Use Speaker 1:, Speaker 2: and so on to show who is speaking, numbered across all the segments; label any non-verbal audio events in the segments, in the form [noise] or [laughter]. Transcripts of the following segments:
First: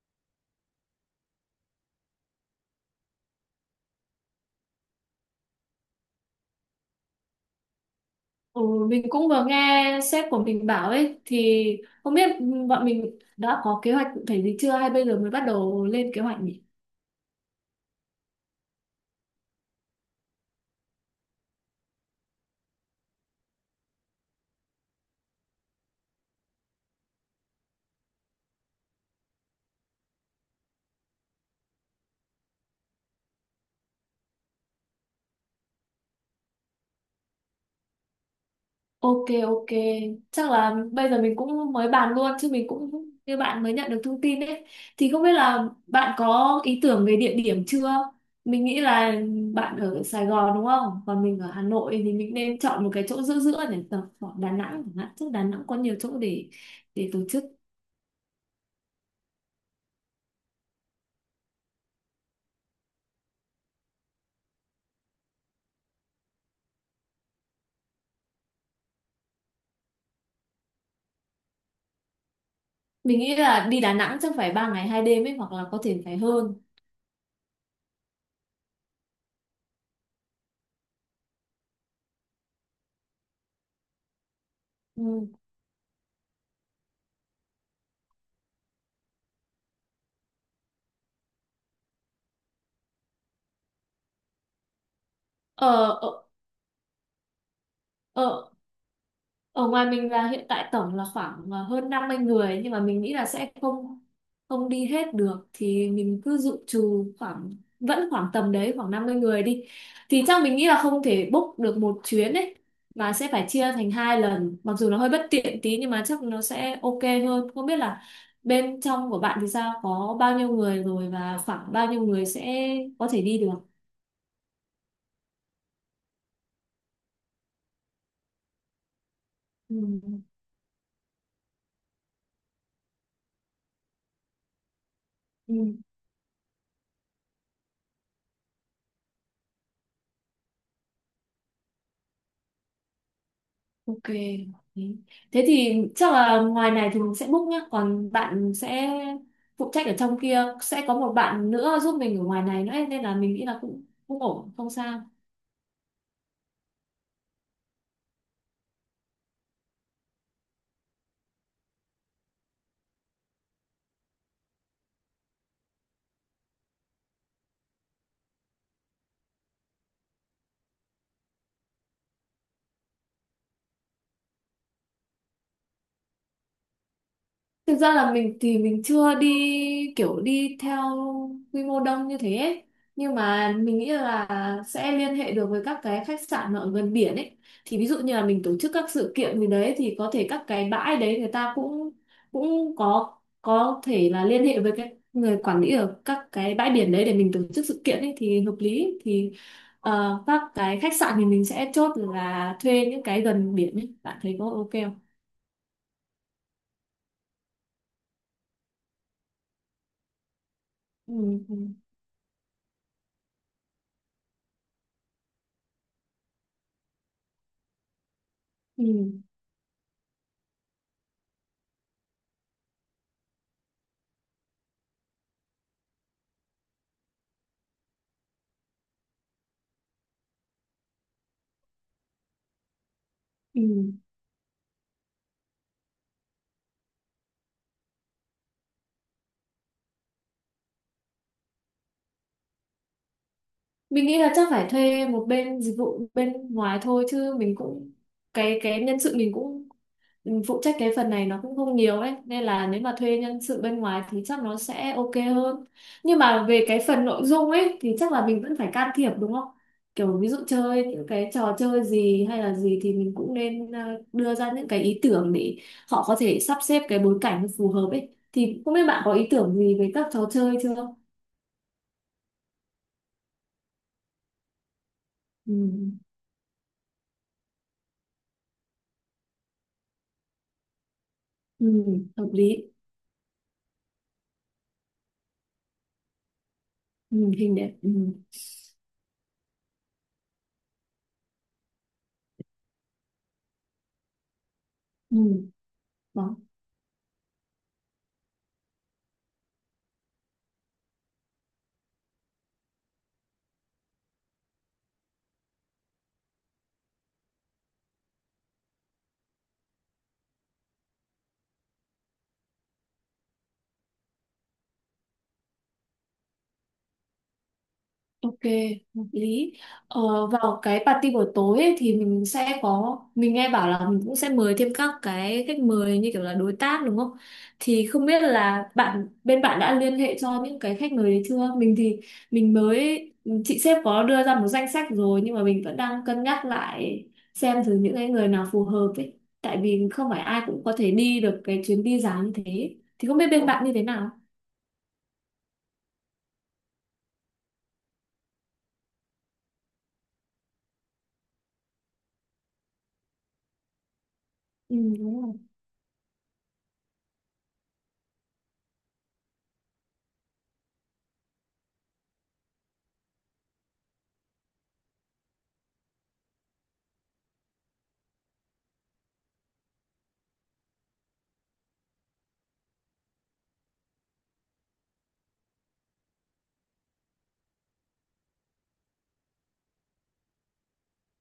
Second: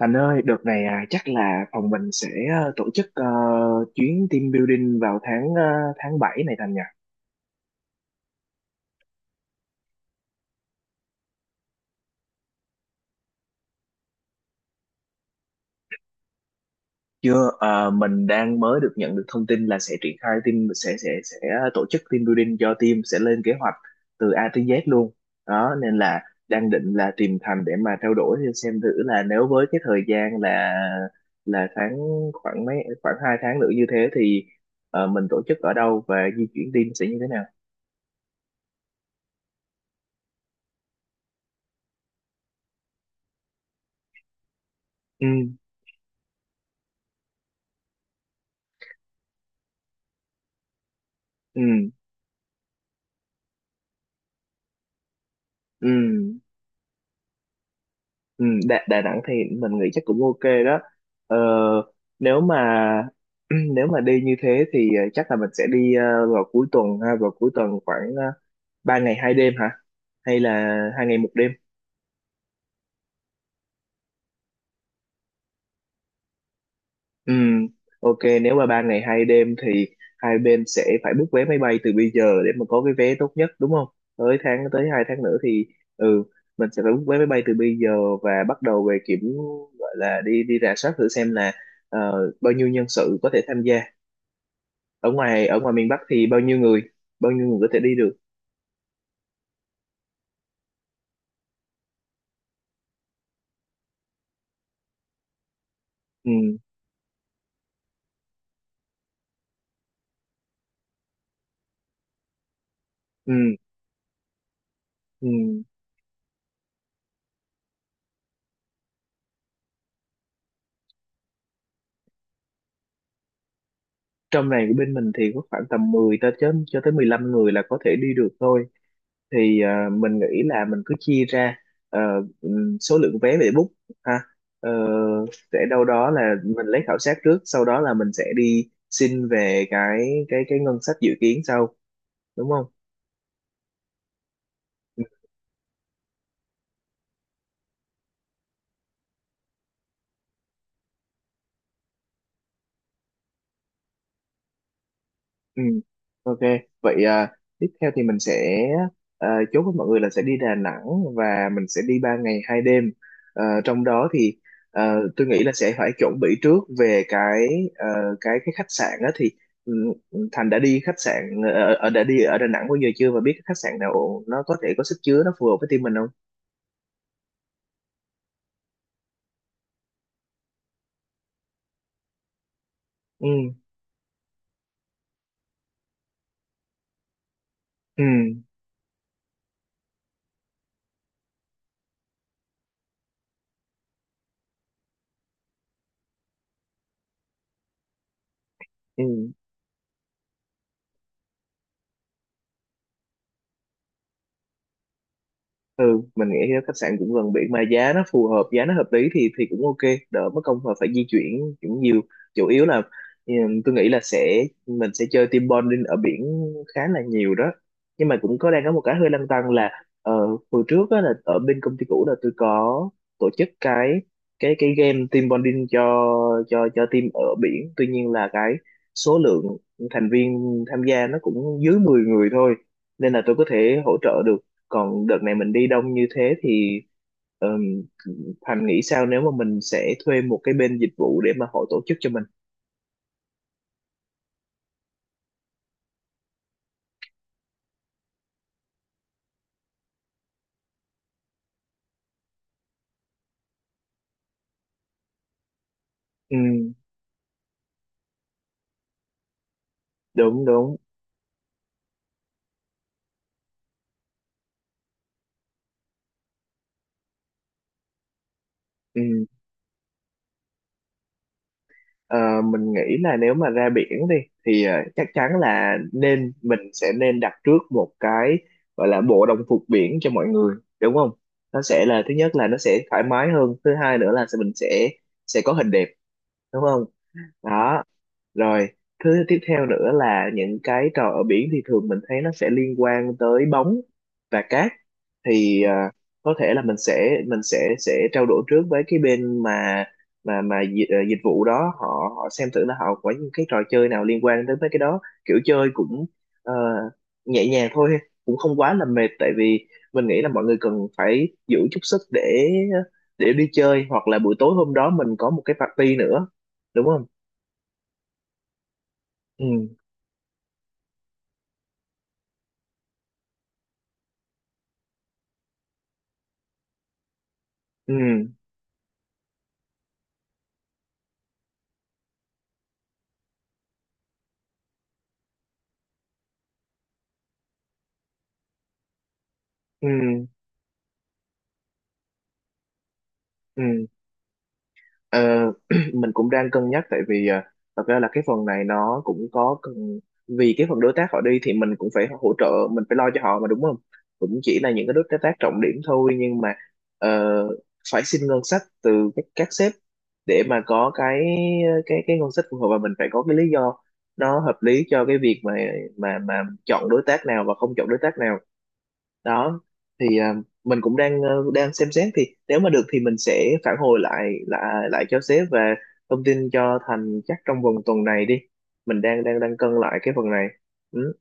Speaker 1: Thành ơi, đợt này, à, chắc là phòng mình sẽ tổ chức, chuyến team building vào tháng, tháng 7 này Thành nhỉ?
Speaker 2: Ừ, mình cũng vừa nghe sếp của mình bảo ấy thì không biết bọn mình đã có kế hoạch cụ thể gì chưa hay bây giờ mới bắt đầu lên kế hoạch nhỉ?
Speaker 1: Chưa, mình đang mới được nhận được thông tin là sẽ triển khai team sẽ tổ chức team building cho team, sẽ lên kế hoạch từ A tới Z luôn. Đó nên là đang định là tìm Thành để mà trao đổi xem thử là nếu với cái thời gian là tháng khoảng mấy, khoảng hai tháng nữa như thế thì, mình tổ chức ở đâu và di chuyển team sẽ như thế nào?
Speaker 2: Ok, ok, chắc là bây giờ mình cũng mới bàn luôn chứ mình cũng như bạn mới nhận được thông tin ấy thì không
Speaker 1: Ừ,
Speaker 2: biết là bạn có ý tưởng về địa điểm chưa? Mình nghĩ là bạn ở Sài Gòn đúng không? Còn mình ở Hà
Speaker 1: ừ,
Speaker 2: Nội thì mình nên chọn một cái chỗ giữa giữa để tập khoảng Đà Nẵng chẳng hạn. Chứ Đà Nẵng có
Speaker 1: ừ.
Speaker 2: nhiều chỗ để tổ chức.
Speaker 1: Ừ, Đà Nẵng thì mình nghĩ chắc cũng ok đó. ờ, Nếu mà [clears throat] nếu mà đi như thế thì, chắc là mình sẽ đi, vào cuối tuần, ha, vào cuối tuần khoảng 3 ngày hai đêm hả, hay là hai ngày một đêm?
Speaker 2: Mình nghĩ là đi Đà Nẵng chắc phải 3 ngày 2 đêm ấy hoặc là có thể phải hơn.
Speaker 1: Ừ, ok. Nếu mà ba ngày hai đêm thì hai bên sẽ phải book vé máy bay từ bây giờ để mà có cái vé tốt nhất, đúng không? Tới hai tháng
Speaker 2: Ừ.
Speaker 1: nữa thì, ừ, mình sẽ phải book vé máy bay từ bây giờ và bắt đầu về kiểm, gọi là đi đi rà soát thử xem là, bao nhiêu nhân sự có thể tham gia ở ngoài, miền
Speaker 2: Ở,
Speaker 1: Bắc thì
Speaker 2: ở,
Speaker 1: bao nhiêu người, bao nhiêu người có thể đi được.
Speaker 2: ở, ở ngoài mình là hiện tại tổng là khoảng hơn 50 người, nhưng mà mình nghĩ là sẽ không không đi hết được thì mình cứ
Speaker 1: Ừ,
Speaker 2: dự trù khoảng vẫn khoảng tầm đấy khoảng 50 người đi. Thì chắc mình nghĩ là không thể book được một chuyến ấy mà sẽ
Speaker 1: ừ,
Speaker 2: phải chia thành 2 lần. Mặc dù nó hơi bất
Speaker 1: ừ.
Speaker 2: tiện tí nhưng mà chắc nó sẽ ok hơn. Không biết là bên trong của bạn thì sao? Có bao nhiêu người rồi và khoảng bao nhiêu người sẽ có thể đi được?
Speaker 1: Trong này của bên mình thì có khoảng tầm 10 tới chớm, cho tới 15 người là có thể đi được thôi, thì,
Speaker 2: Ừ,
Speaker 1: mình nghĩ là mình cứ chia ra, ờ, số lượng vé để book, ha. Ờ,
Speaker 2: ừ,
Speaker 1: sẽ đâu đó là mình lấy khảo sát trước, sau đó là mình sẽ đi xin về cái ngân sách dự kiến sau, đúng không? Ừ.
Speaker 2: ok. Thế Thế thì chắc là ngoài này thì mình sẽ book nhá, còn bạn sẽ phụ trách ở trong kia, sẽ có một bạn nữa giúp mình ở ngoài này nữa nên là mình nghĩ là cũng cũng ổn, không sao.
Speaker 1: Ừ, ok. Vậy, tiếp theo thì mình sẽ, chốt với mọi người là sẽ đi Đà Nẵng và mình sẽ đi 3 ngày hai đêm. Ờ, trong đó thì, ờ, tôi nghĩ là sẽ phải chuẩn bị trước về cái, ờ, khách sạn đó thì, ừ, Thành đã đi khách sạn ở, đã đi ở Đà Nẵng bao giờ chưa và biết cái khách sạn nào nó có thể có sức chứa nó phù hợp với team mình không?
Speaker 2: Thực ra là mình thì mình chưa đi kiểu đi theo quy mô đông như thế ấy. Nhưng
Speaker 1: Ừ,
Speaker 2: mà mình nghĩ là sẽ liên hệ được với các cái khách sạn mà ở gần biển ấy. Thì ví dụ
Speaker 1: ừ,
Speaker 2: như là mình tổ chức các sự kiện gì đấy thì có thể các cái bãi đấy người ta cũng cũng có thể là liên hệ với cái người quản lý ở các cái bãi biển đấy để mình tổ chức sự kiện ấy thì hợp lý. Thì
Speaker 1: ừ.
Speaker 2: các cái khách sạn thì mình sẽ chốt là thuê những cái gần biển ấy. Bạn thấy có ok không?
Speaker 1: Ừ, mình nghĩ thì khách sạn cũng gần biển mà giá nó phù hợp, giá nó hợp lý thì cũng ok, đỡ mất công mà phải di
Speaker 2: Ừ.
Speaker 1: chuyển
Speaker 2: Ừ.
Speaker 1: cũng nhiều. Chủ yếu là, ừ, tôi nghĩ là mình sẽ chơi team bonding ở biển khá là nhiều đó, nhưng mà cũng đang có một cái hơi
Speaker 2: Ừ.
Speaker 1: lăn tăn là, ờ, hồi trước á, là ở bên công ty cũ là tôi có tổ chức cái game team bonding cho team ở biển, tuy nhiên là cái số lượng thành viên tham gia nó cũng dưới 10 người thôi, nên là tôi có
Speaker 2: Ừ.
Speaker 1: thể hỗ trợ được. Còn đợt này mình đi đông như thế thì, ừm, Thành nghĩ sao nếu mà mình sẽ thuê một cái bên dịch vụ để mà họ tổ chức cho mình?
Speaker 2: Mình nghĩ là chắc phải thuê một bên dịch vụ bên ngoài thôi chứ mình cũng cái nhân sự mình cũng phụ trách cái phần này nó cũng không nhiều ấy nên là nếu mà thuê nhân sự bên ngoài thì chắc nó sẽ ok hơn, nhưng
Speaker 1: Ừ,
Speaker 2: mà về cái phần nội dung ấy thì chắc là mình vẫn phải can thiệp đúng không, kiểu ví dụ
Speaker 1: đúng đúng.
Speaker 2: chơi những cái trò chơi gì hay là gì thì mình cũng nên đưa ra những cái ý tưởng để họ có thể sắp xếp cái bối cảnh nó phù hợp ấy, thì không biết
Speaker 1: Ừ.
Speaker 2: bạn có ý tưởng gì về các trò chơi chưa?
Speaker 1: Ờ, mình nghĩ là nếu mà ra biển đi thì, chắc chắn là
Speaker 2: Ừ,
Speaker 1: nên, mình sẽ nên đặt trước một cái, gọi là bộ đồng phục biển cho mọi người, đúng không? Nó
Speaker 2: ừ,
Speaker 1: sẽ là thứ
Speaker 2: hợp
Speaker 1: nhất là
Speaker 2: lý.
Speaker 1: nó sẽ thoải mái hơn, thứ hai nữa là mình sẽ có hình đẹp, đúng không?
Speaker 2: Ừ, hình đẹp,
Speaker 1: Đó.
Speaker 2: ừ.
Speaker 1: Rồi, thứ tiếp theo nữa là những cái trò ở biển thì thường mình thấy nó sẽ liên quan tới bóng và cát.
Speaker 2: Ừ.
Speaker 1: Thì, có
Speaker 2: Đó.
Speaker 1: thể là mình sẽ trao đổi trước với cái bên mà dịch vụ đó, họ họ xem thử là họ có những cái trò chơi nào liên quan tới mấy cái đó. Kiểu chơi cũng, ờ, nhẹ nhàng thôi, cũng không quá là mệt, tại vì mình nghĩ là mọi người cần phải giữ chút sức để đi chơi, hoặc là buổi tối hôm đó mình có một cái party nữa, đúng không?
Speaker 2: Ok, hợp
Speaker 1: Ừ.
Speaker 2: lý. Vào cái party buổi tối ấy, thì mình sẽ có, mình nghe bảo là mình cũng sẽ mời thêm các cái khách mời như kiểu là đối tác đúng không, thì
Speaker 1: Ừ,
Speaker 2: không biết là bạn bên bạn đã liên hệ cho những cái khách mời đấy chưa, mình thì mình mới, chị sếp có đưa ra một danh sách rồi nhưng mà mình vẫn đang cân nhắc lại xem thử những cái người nào phù hợp ấy, tại
Speaker 1: ừ,
Speaker 2: vì không phải ai cũng có thể đi được cái chuyến đi dài như thế, thì không biết bên bạn như thế
Speaker 1: ừ.
Speaker 2: nào.
Speaker 1: Ờ, [clears throat] mình cũng đang cân nhắc, tại vì, thật ra là cái phần này nó cũng có cần, vì cái phần đối tác họ đi thì mình cũng phải hỗ trợ, mình phải lo cho họ mà, đúng không? Cũng chỉ là
Speaker 2: Ừ,
Speaker 1: những cái đối
Speaker 2: đúng
Speaker 1: tác
Speaker 2: rồi.
Speaker 1: trọng điểm thôi, nhưng mà, ờ, phải xin ngân sách từ các sếp để mà có cái ngân sách phù hợp, và mình phải có cái lý do nó hợp lý cho cái việc mà mà mà chọn đối tác nào và không chọn đối tác nào. Đó thì, mình cũng đang, đang xem xét, thì nếu mà được thì mình sẽ phản hồi lại lại lại cho sếp và thông tin cho Thành chắc trong vòng tuần này đi. Mình đang đang đang cân lại cái phần này. Ừ.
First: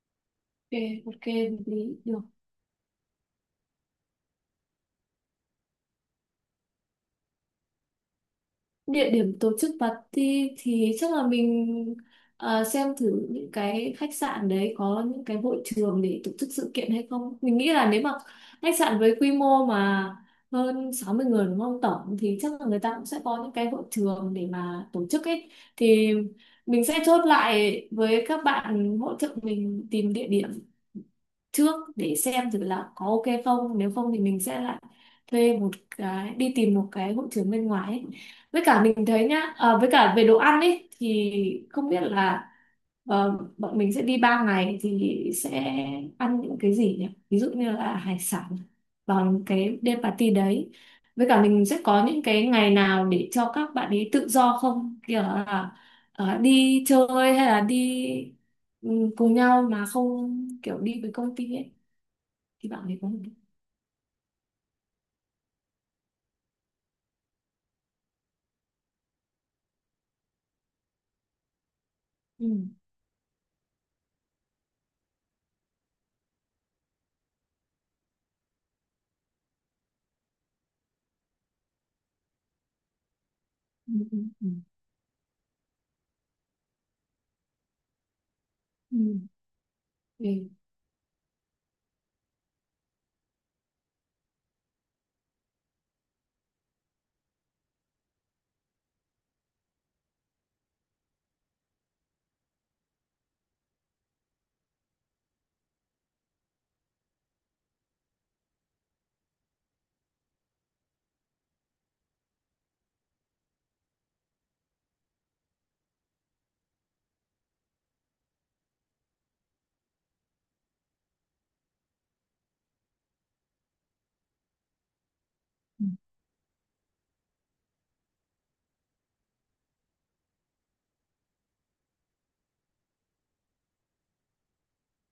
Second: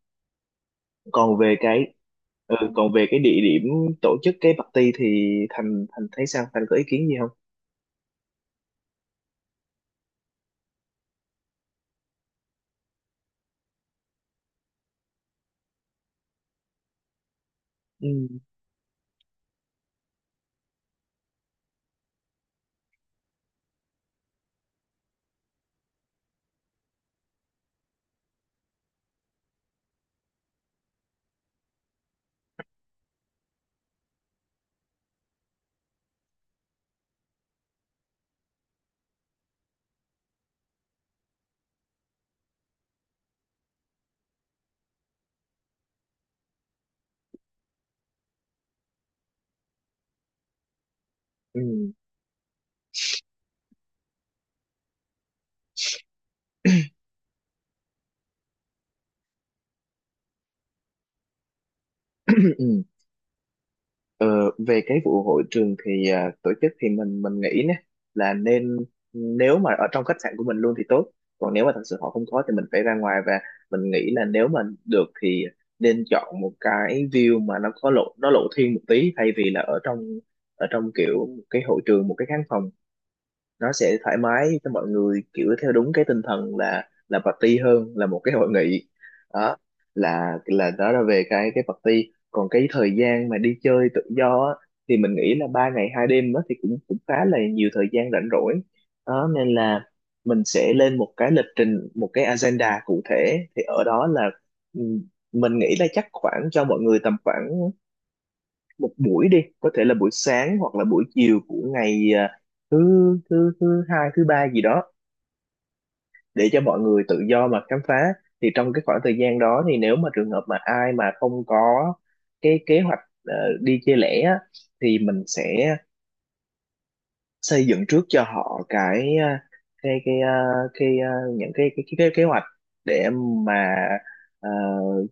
Speaker 2: Ok, ok,
Speaker 1: Còn về
Speaker 2: hợp
Speaker 1: cái,
Speaker 2: lý được.
Speaker 1: ừ, còn về cái địa điểm tổ chức cái party thì Thành Thành thấy sao, Thành có ý kiến gì không?
Speaker 2: Địa điểm tổ chức party thì chắc là mình xem thử những cái khách sạn đấy có những cái hội trường để tổ chức sự kiện hay không. Mình nghĩ là nếu mà
Speaker 1: Ừ.
Speaker 2: khách sạn với quy mô mà hơn 60 người đúng không tổng, thì chắc là người ta cũng sẽ có những cái hội trường để mà tổ chức ấy. Thì mình sẽ chốt lại với các bạn hỗ trợ mình tìm địa điểm trước để xem thử là có ok không, nếu không thì mình sẽ lại thuê một cái, đi tìm một cái hội trường bên ngoài ấy. Với cả mình thấy nhá, với cả về đồ ăn ấy thì không biết là bọn mình sẽ đi 3 ngày thì sẽ ăn những cái gì nhỉ, ví dụ như là hải sản vào cái đêm party đấy, với cả
Speaker 1: Ừ.
Speaker 2: mình sẽ có những cái ngày nào để cho các bạn ấy tự do không, kiểu là đi chơi hay là đi, ừ, cùng nhau mà không kiểu đi với công ty ấy, thì bạn
Speaker 1: [clears throat]
Speaker 2: ấy có hợp lý?
Speaker 1: Ờ, về cái vụ hội trường thì, tổ chức thì mình, nghĩ nè là nên, nếu mà ở trong khách sạn của mình luôn thì tốt, còn nếu mà thật sự họ không có thì mình
Speaker 2: Ừ.
Speaker 1: phải ra ngoài. Và mình nghĩ là nếu mà được thì nên chọn một cái view mà nó có lộ, nó lộ thiên một tí, thay vì là ở trong, kiểu một cái hội trường, một cái khán phòng. Nó
Speaker 2: Ừ,
Speaker 1: sẽ thoải
Speaker 2: ừ, ừ.
Speaker 1: mái cho mọi người, kiểu theo đúng cái tinh thần là party hơn là một cái hội nghị.
Speaker 2: Ừ.
Speaker 1: Đó
Speaker 2: Ừ.
Speaker 1: là đó là về cái party. Còn cái thời gian mà đi chơi tự do á, thì mình nghĩ là ba ngày hai đêm đó thì cũng, cũng khá là nhiều thời gian rảnh rỗi đó, nên là mình sẽ lên một cái lịch trình, một cái agenda cụ thể, thì ở đó là, ừ, mình nghĩ là chắc khoảng, cho mọi người tầm khoảng một buổi đi, có thể là buổi sáng hoặc là buổi chiều của ngày, thứ thứ thứ hai, thứ ba gì đó, để cho mọi người tự do mà khám phá. Thì trong cái khoảng thời gian đó thì nếu mà trường hợp mà ai mà không có cái kế hoạch, ờ, đi chơi lẻ á, thì mình sẽ xây dựng trước cho họ cái, cái cái à, cái à, kế hoạch để mà, ờ,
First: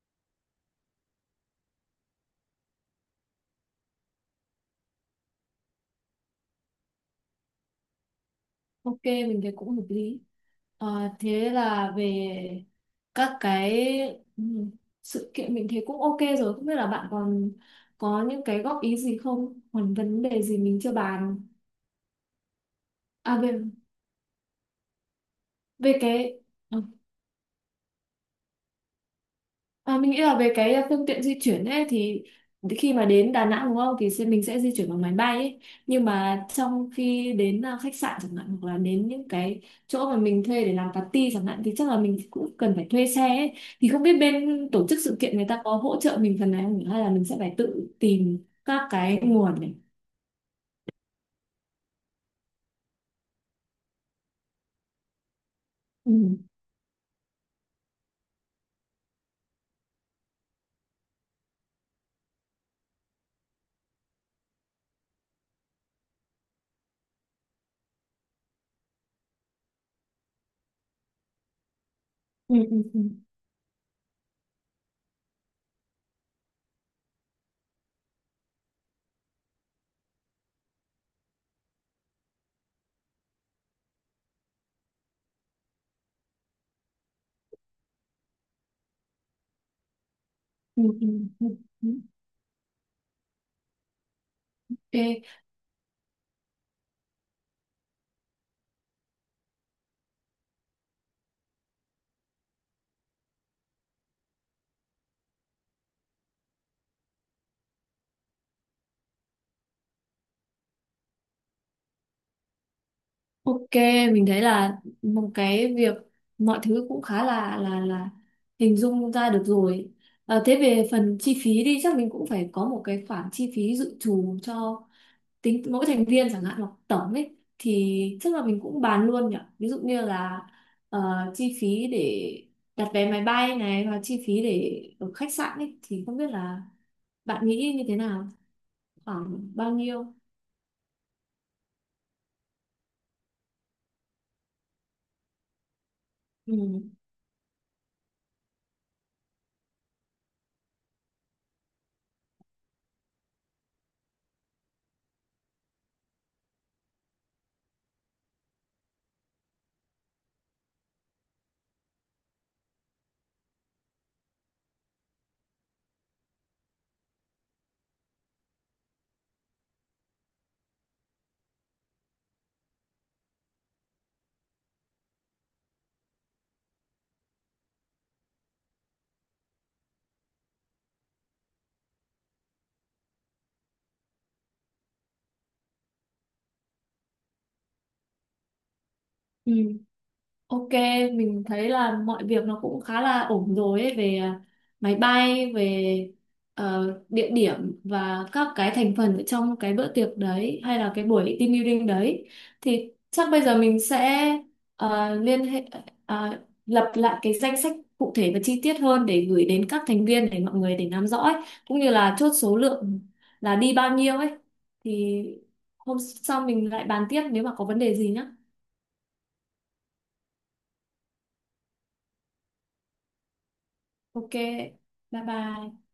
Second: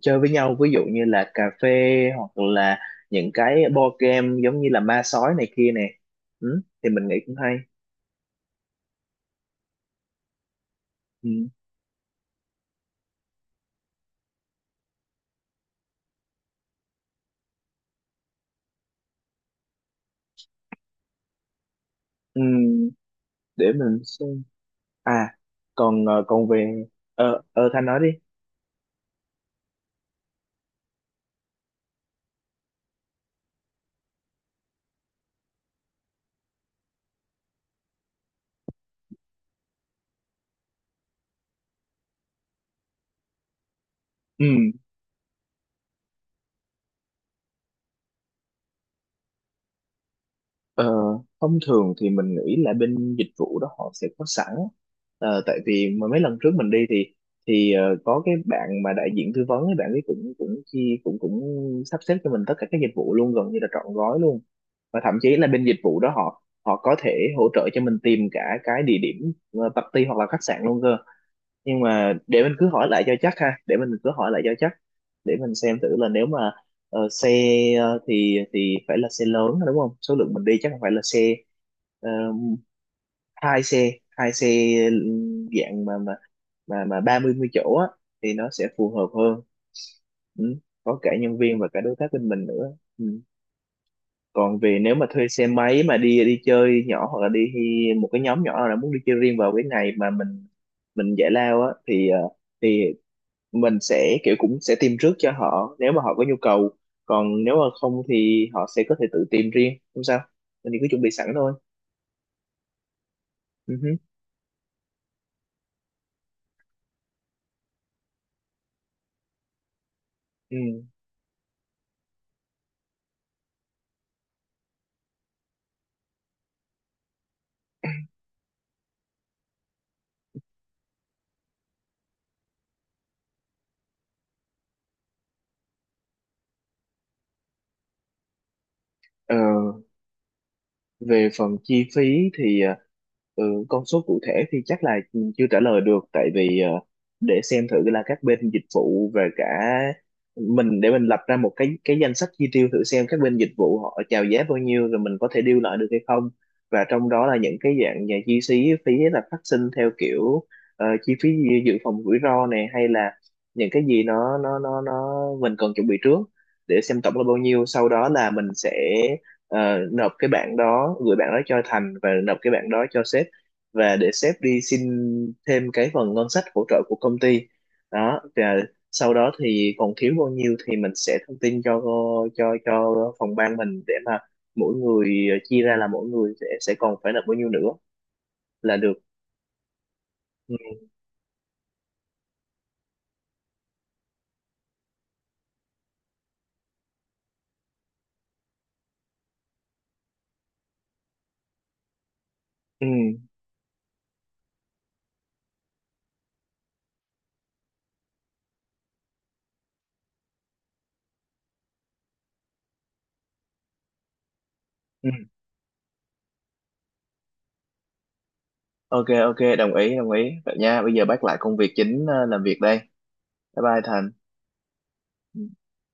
Speaker 1: chơi với nhau, ví dụ như là cà phê hoặc là những cái board game giống như là ma sói này kia nè. Ừ, thì mình nghĩ cũng hay.
Speaker 2: Ok, mình thấy cũng hợp lý. Ờ,
Speaker 1: Ừ.
Speaker 2: thế là về các cái, ừ, sự kiện mình thấy cũng ok rồi, không biết là bạn còn có những cái góp ý gì không, còn vấn đề gì mình chưa bàn
Speaker 1: Ừ,
Speaker 2: à về
Speaker 1: để mình xem. À,
Speaker 2: về
Speaker 1: còn,
Speaker 2: cái
Speaker 1: còn
Speaker 2: ờ,
Speaker 1: về, Thanh nói đi.
Speaker 2: À, mình nghĩ là về cái phương tiện di chuyển ấy thì khi mà đến Đà Nẵng đúng không thì mình sẽ di chuyển bằng máy bay ấy, nhưng mà trong khi đến khách sạn chẳng hạn hoặc là đến những cái chỗ mà mình thuê để làm party chẳng hạn thì chắc là mình cũng cần phải thuê xe ấy. Thì không biết
Speaker 1: Ừ.
Speaker 2: bên tổ chức sự kiện người ta có hỗ trợ mình phần này không nhỉ? Hay là mình sẽ phải tự tìm các cái nguồn này.
Speaker 1: Ờ, thông thường thì mình nghĩ là bên dịch vụ đó họ sẽ có sẵn. Ờ, tại vì mà
Speaker 2: Ừ.
Speaker 1: mấy lần trước mình đi thì có cái bạn mà đại diện tư vấn ấy, bạn ấy cũng cũng chi cũng cũng sắp xếp cho mình tất cả các dịch vụ luôn, gần như là trọn gói luôn, và thậm chí là bên dịch vụ đó họ họ có thể hỗ trợ cho mình tìm cả cái địa điểm, party hoặc là khách sạn luôn cơ. Nhưng mà để mình
Speaker 2: Ừ,
Speaker 1: cứ
Speaker 2: ừ,
Speaker 1: hỏi
Speaker 2: ừ,
Speaker 1: lại cho chắc, ha, để mình cứ hỏi lại cho chắc để mình xem thử là nếu mà, Ờ, xe, thì phải là xe lớn, đúng không? Số lượng mình đi chắc không phải là xe, ờ, hai xe, dạng mà 30 mươi mươi chỗ á thì nó sẽ phù hợp hơn. Ừ.
Speaker 2: ừ,
Speaker 1: Có cả
Speaker 2: ừ,
Speaker 1: nhân
Speaker 2: ừ.
Speaker 1: viên và cả đối tác bên mình nữa. Ừ. Còn về nếu mà
Speaker 2: Ok.
Speaker 1: thuê xe máy mà đi đi chơi nhỏ, hoặc là đi một cái nhóm nhỏ nào đó muốn đi chơi riêng vào cái ngày mà mình giải lao á, thì, thì mình sẽ, kiểu cũng sẽ tìm trước cho họ nếu mà họ có nhu cầu, còn nếu mà không thì họ sẽ có thể tự tìm riêng không sao, mình thì cứ chuẩn bị sẵn thôi.
Speaker 2: Ok,
Speaker 1: Ừ hứ.
Speaker 2: mình thấy là một cái việc, mọi thứ cũng khá là hình dung ra được rồi. Ờ, thế
Speaker 1: Ừ.
Speaker 2: về phần chi phí đi, chắc mình cũng phải có một cái khoản chi phí dự trù cho tính mỗi thành viên chẳng hạn hoặc tổng ấy, thì chắc là mình cũng bàn luôn nhỉ. Ví dụ như là ờ, chi phí để đặt vé máy bay này và chi phí để ở khách sạn ấy, thì không biết là bạn nghĩ như thế nào,
Speaker 1: Ờ,
Speaker 2: khoảng bao nhiêu?
Speaker 1: về phần chi phí thì, ừ, con số cụ thể thì chắc là chưa trả lời được, tại vì,
Speaker 2: Ừ.
Speaker 1: để xem thử là các bên dịch vụ và cả mình, để mình lập ra một cái danh sách chi tiêu, thử xem các bên dịch vụ họ chào giá bao nhiêu rồi mình có thể deal lại được hay không. Và trong đó là những cái dạng nhà chi phí, là phát sinh theo kiểu, chi phí dự dự phòng rủi ro này, hay là những cái gì nó mình cần chuẩn bị trước, để xem tổng là bao nhiêu, sau đó là mình sẽ, ờ, nộp cái bản đó, gửi bản đó cho Thành, và nộp cái bản đó cho sếp, và để sếp đi xin thêm cái phần ngân sách hỗ trợ của công ty. Đó, và sau đó thì còn thiếu bao nhiêu thì mình sẽ thông tin cho phòng ban mình, để mà mỗi người, chia ra là mỗi người sẽ còn phải nộp bao nhiêu nữa là được.
Speaker 2: Ừ. Ok,
Speaker 1: Ừ.
Speaker 2: mình thấy là mọi việc nó cũng khá là ổn rồi ấy, về máy bay, về địa điểm và các cái thành phần ở trong cái bữa tiệc đấy hay là cái buổi team building đấy.
Speaker 1: Ừ.
Speaker 2: Thì chắc bây giờ mình sẽ liên hệ, à, lập lại cái danh sách cụ thể và chi tiết hơn để gửi đến các thành viên để mọi người để nắm rõ ấy, cũng như là chốt số lượng là đi bao nhiêu ấy.
Speaker 1: Ừ.
Speaker 2: Thì hôm sau mình lại bàn tiếp nếu mà có vấn đề gì nhá.
Speaker 1: Ok, ok, đồng ý, đồng ý vậy nha. Bây giờ bác lại công việc chính, làm việc đây. Bye bye Thành.
Speaker 2: Ok, bye bye.